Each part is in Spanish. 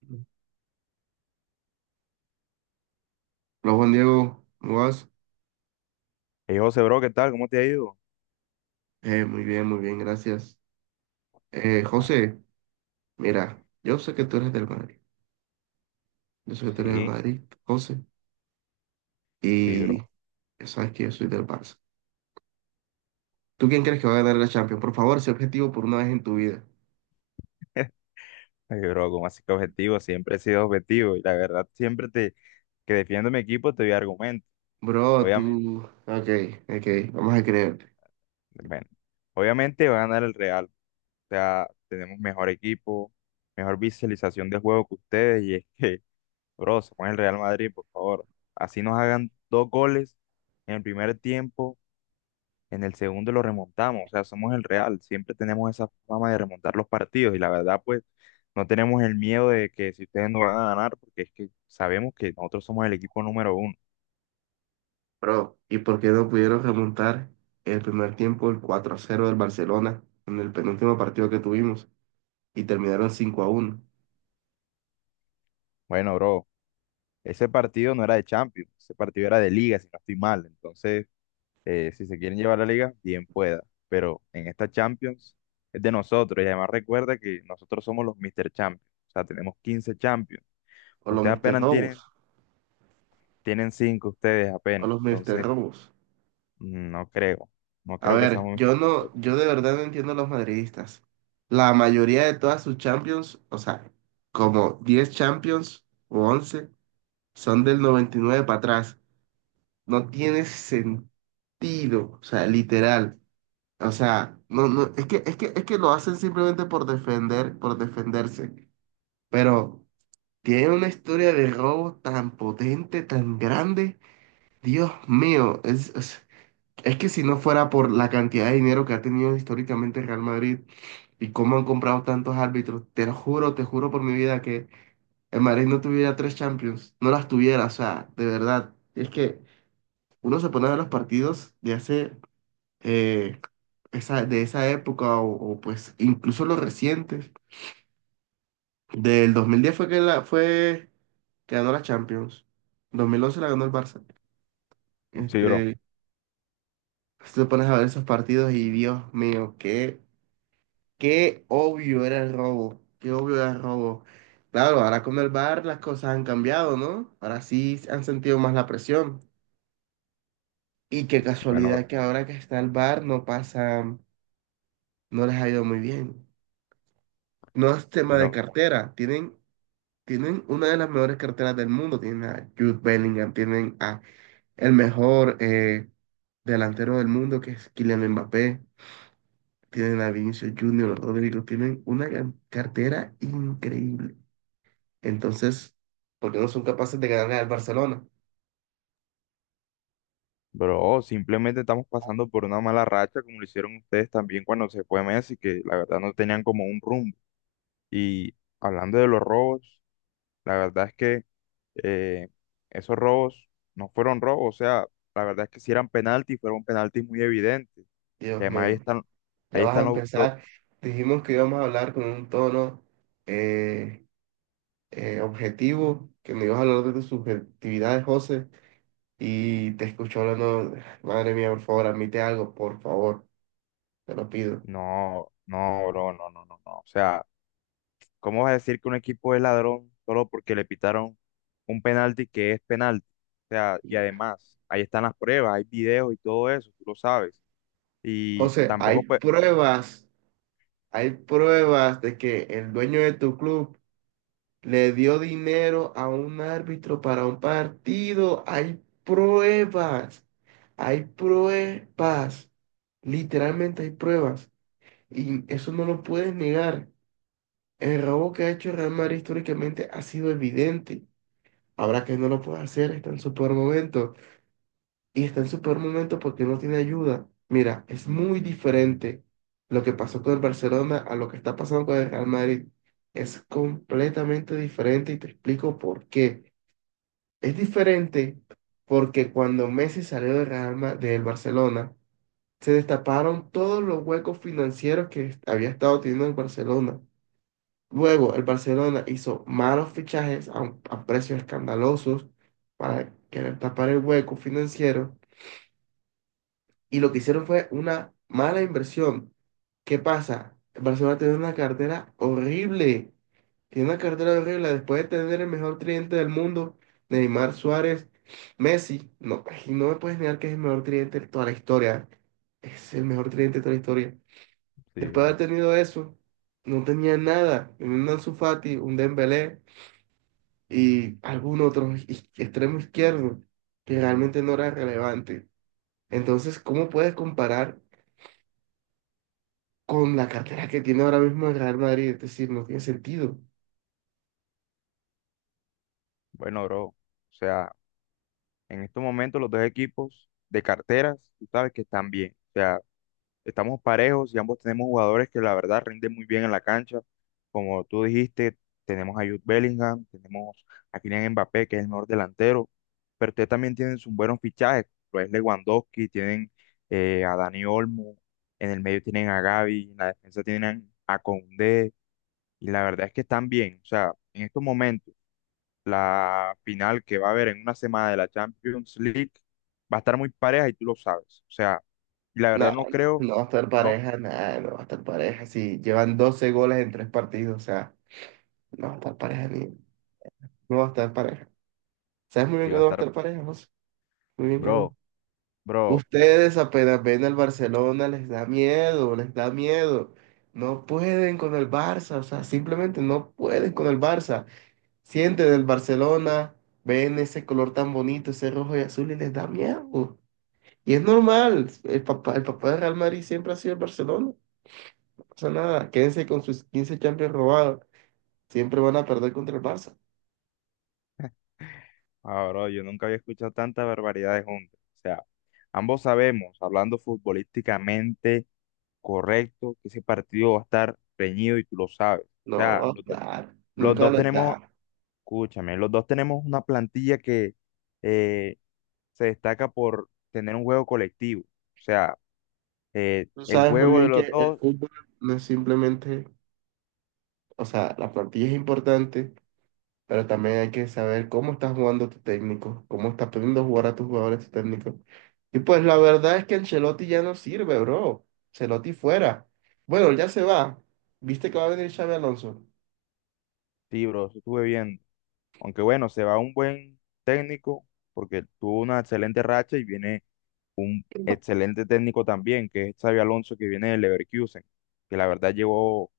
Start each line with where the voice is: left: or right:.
right: Hola Juan Diego, ¿cómo vas?
left: Hey, José, bro, ¿qué tal? ¿Cómo te ha ido?
right: Muy bien, muy bien, gracias.
left: Ah,
right: José, mira, yo sé que tú eres del
left: sí,
right: Madrid, José,
left: sí,
right: y
left: bro.
right: ya sabes que yo soy del Barça. ¿Tú quién crees que va a ganar la Champions? Por favor, sé objetivo por una vez en tu vida.
left: Ey, bro, como así que objetivo? Siempre he sido objetivo y la verdad, siempre te, que defiendo mi equipo te doy argumentos.
right: Bro,
left: Obviamente,
right: tú, ok, ok, vamos a creerte.
left: bueno, obviamente va a ganar el Real. O sea, tenemos mejor equipo, mejor visualización de juego que ustedes y es que, bro, se pone el Real Madrid, por favor. Así nos hagan dos goles en el primer tiempo. En el segundo lo remontamos, o sea, somos el Real, siempre tenemos esa fama de remontar los partidos y la verdad, pues no tenemos el miedo de que si ustedes no van a ganar, porque es que sabemos que nosotros somos el equipo número uno.
right: Bro, ¿y por qué no pudieron remontar el primer tiempo, el 4-0 del Barcelona, en el penúltimo partido que tuvimos, y terminaron 5-1?
left: Bueno, bro, ese partido no era de Champions, ese partido era de Liga, si no estoy mal. Entonces, si se quieren llevar la Liga, bien pueda, pero en esta Champions es de nosotros y además recuerda que nosotros somos los Mr. Champions, o sea, tenemos 15 Champions.
right: O los
left: Ustedes
right: Mr.
left: apenas
right: Robos,
left: tienen, 5 ustedes
right: o
left: apenas.
right: los Mr.
left: Entonces,
right: Robos.
left: mm, no creo. No
right: A
left: creo que
right: ver,
left: seamos Mr. Robot.
right: yo de verdad no entiendo a los madridistas. La mayoría de todas sus Champions, o sea, como 10 Champions o 11, son del 99 para atrás. No tiene sentido, o sea, literal. O sea, no, no, es que lo hacen simplemente por defender, por defenderse. Pero tiene una historia de robo tan potente, tan grande. Dios mío, es que si no fuera por la cantidad de dinero que ha tenido históricamente el Real Madrid y cómo han comprado tantos árbitros, te lo juro, te juro por mi vida que el Madrid no tuviera tres Champions, no las tuviera, o sea, de verdad. Es que uno se pone a ver los partidos de hace, eh, de esa época pues incluso los recientes. Del 2010 fue que, fue que ganó la Champions, 2011 la ganó el Barça.
left: Sí, bro.
right: Este, si te pones a ver esos partidos y Dios mío, qué. Qué obvio era el robo, qué obvio era el robo. Claro, ahora con el bar las cosas han cambiado, ¿no? Ahora sí han sentido más la presión. Y qué
left: Bueno,
right: casualidad que ahora que está el bar no pasa, no les ha ido muy bien. No es tema de
left: bro,
right: cartera, tienen una de las mejores carteras del mundo, tienen a Jude Bellingham, tienen a el mejor delantero del mundo que es Kylian Mbappé, tienen a Vinicius Junior, Rodrigo, tienen una gran cartera increíble. Entonces, ¿por qué no son capaces de ganarle al Barcelona?
left: bro, simplemente estamos pasando por una mala racha, como lo hicieron ustedes también cuando se fue Messi, que la verdad no tenían como un rumbo. Y hablando de los robos, la verdad es que eh, esos robos no fueron robos. O sea, la verdad es que si eran penaltis, fueron penaltis muy evidentes. Y
right: Dios
left: además ahí
right: mío,
left: están,
right: ya
left: ahí
right: vas a
left: están los, los-
right: empezar. Dijimos que íbamos a hablar con un tono eh, objetivo, que me ibas a hablar de tus subjetividades, José, y te escucho hablando, madre mía, por favor, admite algo, por favor, te lo pido.
left: No, no, bro, no, no, no, no. O sea. ¿Cómo vas a decir que un equipo es ladrón solo porque le pitaron un penalti que es penalti? O sea, y
right: Y,
left: además, ahí están las pruebas, hay videos y todo eso, tú lo sabes. Y
right: José,
left: tampoco, pues,
right: hay pruebas de que el dueño de tu club le dio dinero a un árbitro para un partido. Hay pruebas. Hay pruebas. Literalmente hay pruebas. Y eso no lo puedes negar. El robo que ha hecho el Real Madrid históricamente ha sido evidente. Ahora que no lo puede hacer, está en su peor momento. Y está en su peor momento porque no tiene ayuda. Mira, es muy diferente lo que pasó con el Barcelona a lo que está pasando con el Real Madrid. Es completamente diferente y te explico por qué. Es diferente porque cuando Messi salió del del Barcelona, se destaparon todos los huecos financieros que había estado teniendo el Barcelona. Luego, el Barcelona hizo malos fichajes a precios escandalosos para querer tapar el hueco financiero y lo que hicieron fue una mala inversión. ¿Qué pasa? Barcelona tiene una cartera horrible. Tiene una cartera horrible. Después de tener el mejor tridente del mundo, Neymar Suárez, Messi, no, y no me puedes negar que es el mejor tridente de toda la historia. Es el mejor tridente de toda la historia.
left: sí,
right: Después de
left: bro.
right: haber tenido eso, no tenía nada. Un Ansu Fati, un Dembélé y algún otro extremo izquierdo que realmente no era relevante. Entonces, ¿cómo puedes comparar con la cartera que tiene ahora mismo el Real Madrid, es decir, no tiene sentido.
left: Bueno, bro, o sea, en estos momentos los dos equipos de carteras, tú sabes que están bien. O sea, estamos parejos y ambos tenemos jugadores que la verdad rinden muy bien en la cancha. Como tú dijiste, tenemos a Jude Bellingham, tenemos a Kylian Mbappé, que es el mejor delantero, pero ustedes también tienen sus buenos fichajes, lo es Lewandowski, tienen a Dani Olmo, en el medio tienen a Gavi, en la defensa tienen a Koundé, y la verdad es que están bien. O sea, en estos momentos, la final que va a haber en una semana de la Champions League va a estar muy pareja y tú lo sabes. O sea, y la
right: Nada,
left: verdad no
right: no,
left: creo,
right: no va a estar
left: no,
right: pareja, nada, no va a estar pareja. Si llevan 12 goles en tres partidos, o sea, no va a estar pareja ni, no va a estar pareja. ¿Sabes muy bien
left: que
right: que
left: va
right: no
left: a
right: va a
left: estar.
right: estar pareja, José? Muy bien que
left: Bro,
right: no.
left: bro,
right: Ustedes apenas ven al Barcelona, les da miedo, les da miedo. No pueden con el Barça, o sea, simplemente no pueden con el Barça. Sienten el Barcelona, ven ese color tan bonito, ese rojo y azul y les da miedo. Y es normal, el papá de Real Madrid siempre ha sido el Barcelona. No pasa nada, quédense con sus 15 Champions robados. Siempre van a perder contra el Barça.
left: ah, bro, yo nunca había escuchado tantas barbaridades juntas. O sea, ambos sabemos, hablando futbolísticamente correcto, que ese partido va a estar reñido y tú lo sabes. O
right: No
left: sea,
right: va a estar,
left: los
right: nunca
left: dos
right: lo está.
left: tenemos, escúchame, los dos tenemos una plantilla que eh, se destaca por tener un juego colectivo. O sea,
right: Tú
left: el
right: sabes muy
left: juego de
right: bien
left: los
right: que el
left: dos.
right: fútbol no es simplemente, o sea, la plantilla es importante, pero también hay que saber cómo está jugando tu técnico, cómo está pidiendo jugar a tus jugadores tu técnico. Y pues la verdad es que Ancelotti ya no sirve, bro. Ancelotti fuera. Bueno, ya se va. ¿Viste que va a venir Xavi Alonso?
left: Sí, bro, eso estuve viendo. Aunque bueno, se va un buen técnico porque tuvo una excelente racha y viene un excelente técnico también, que es Xabi Alonso, que viene del Leverkusen, que la verdad llevó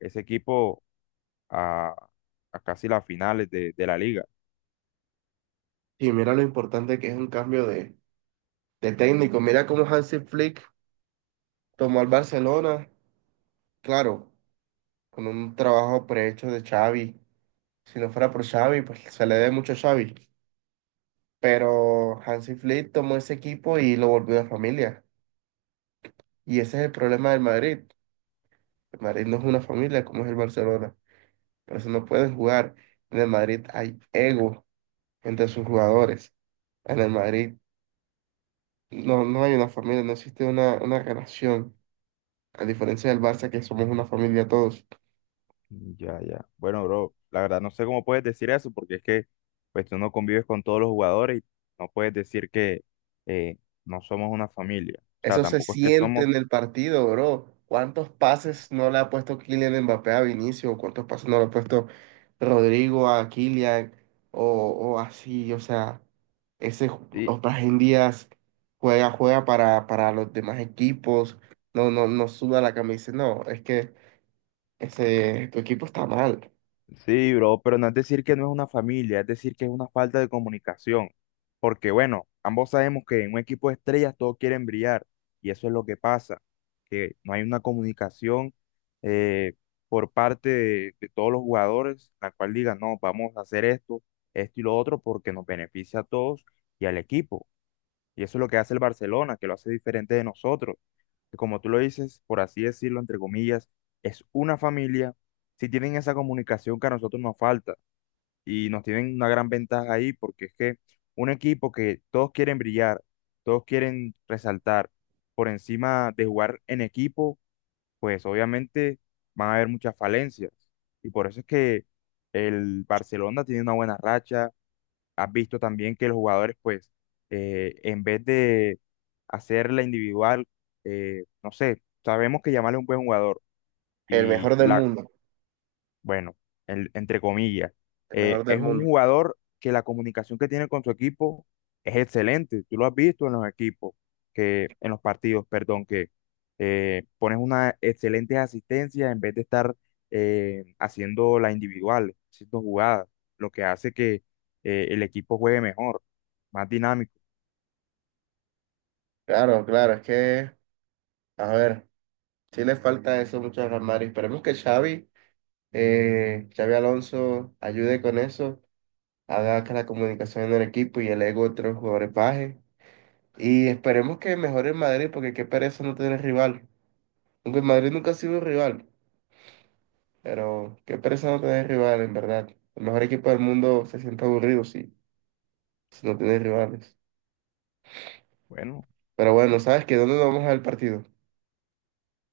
left: ese equipo a, a casi las finales de la liga.
right: Y mira lo importante que es un cambio de técnico. Mira cómo Hansi Flick tomó al Barcelona, claro, con un trabajo prehecho de Xavi. Si no fuera por Xavi, pues se le debe mucho a Xavi. Pero Hansi Flick tomó ese equipo y lo volvió una familia. Y ese es el problema del Madrid. El Madrid no es una familia como es el Barcelona. Por eso no pueden jugar. En el Madrid hay ego entre sus jugadores. En el Madrid no, no hay una familia, no existe una relación. A diferencia del Barça, que somos una familia todos.
left: Ya, ya. Bueno, bro, la verdad no sé cómo puedes decir eso, porque es que pues tú no convives con todos los jugadores y no puedes decir que eh, no somos una familia. O sea,
right: Eso se
left: tampoco es que
right: siente
left: somos,
right: en el partido, bro. ¿Cuántos pases no le ha puesto Kylian Mbappé a Vinicius? ¿Cuántos pases no le ha puesto Rodrigo a Kylian? O, o así, o sea, ese
left: y,
right: en Díaz juega para los demás equipos. No, no, no suda la camisa. No, es que tu equipo está mal.
left: sí, bro, pero no es decir que no es una familia, es decir que es una falta de comunicación. Porque bueno, ambos sabemos que en un equipo de estrellas todos quieren brillar y eso es lo que pasa, que no hay una comunicación eh, por parte de todos los jugadores, la cual diga, no, vamos a hacer esto, esto y lo otro porque nos beneficia a todos y al equipo. Y eso es lo que hace el Barcelona, que lo hace diferente de nosotros que como tú lo dices, por así decirlo, entre comillas, es una familia, si tienen esa comunicación que a nosotros nos falta y nos tienen una gran ventaja ahí, porque es que un equipo que todos quieren brillar, todos quieren resaltar por encima de jugar en equipo, pues obviamente van a haber muchas falencias. Y por eso es que el Barcelona tiene una buena racha, has visto también que los jugadores, pues, en vez de hacer la individual, no sé, sabemos que Yamal es un buen jugador
right: El
left: y
right: mejor del
left: la,
right: mundo.
left: bueno, entre comillas,
right: El mejor del
left: es un
right: mundo.
left: jugador que la comunicación que tiene con su equipo es excelente. Tú lo has visto en los equipos, que, en los partidos, perdón, que pones una excelente asistencia en vez de estar haciendo la individual, haciendo jugadas, lo que hace que el equipo juegue mejor, más dinámico.
right: Claro, claro, es que, a ver. Sí le falta eso mucho a Ramari. Esperemos que Xavi Alonso ayude con eso, haga que la comunicación en el equipo y el ego de otros jugadores baje. Y esperemos que mejore el Madrid, porque qué pereza no tener rival. Aunque el Madrid nunca ha sido un rival, pero qué pereza no tener rival, en verdad. El mejor equipo del mundo se siente aburrido si no tiene rivales.
left: Bueno,
right: Pero bueno, ¿sabes qué? ¿Dónde vamos al partido?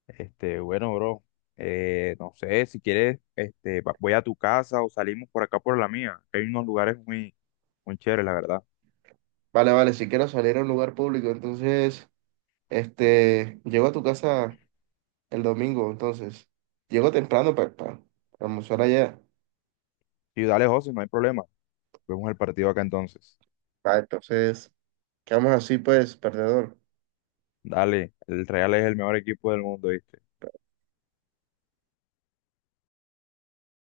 left: bueno, bro, no sé, si quieres, voy a tu casa o salimos por acá por la mía. Hay unos lugares muy, muy chéveres, la verdad.
right: Vale, vale, si quiero salir a un lugar público, entonces, llego a tu casa el domingo, entonces. Llego temprano para almorzar allá.
left: Y dale, José, no hay problema. Vemos el partido acá entonces.
right: Ah, entonces, quedamos así pues, perdedor.
left: Dale, el Real es el mejor equipo del mundo, ¿viste?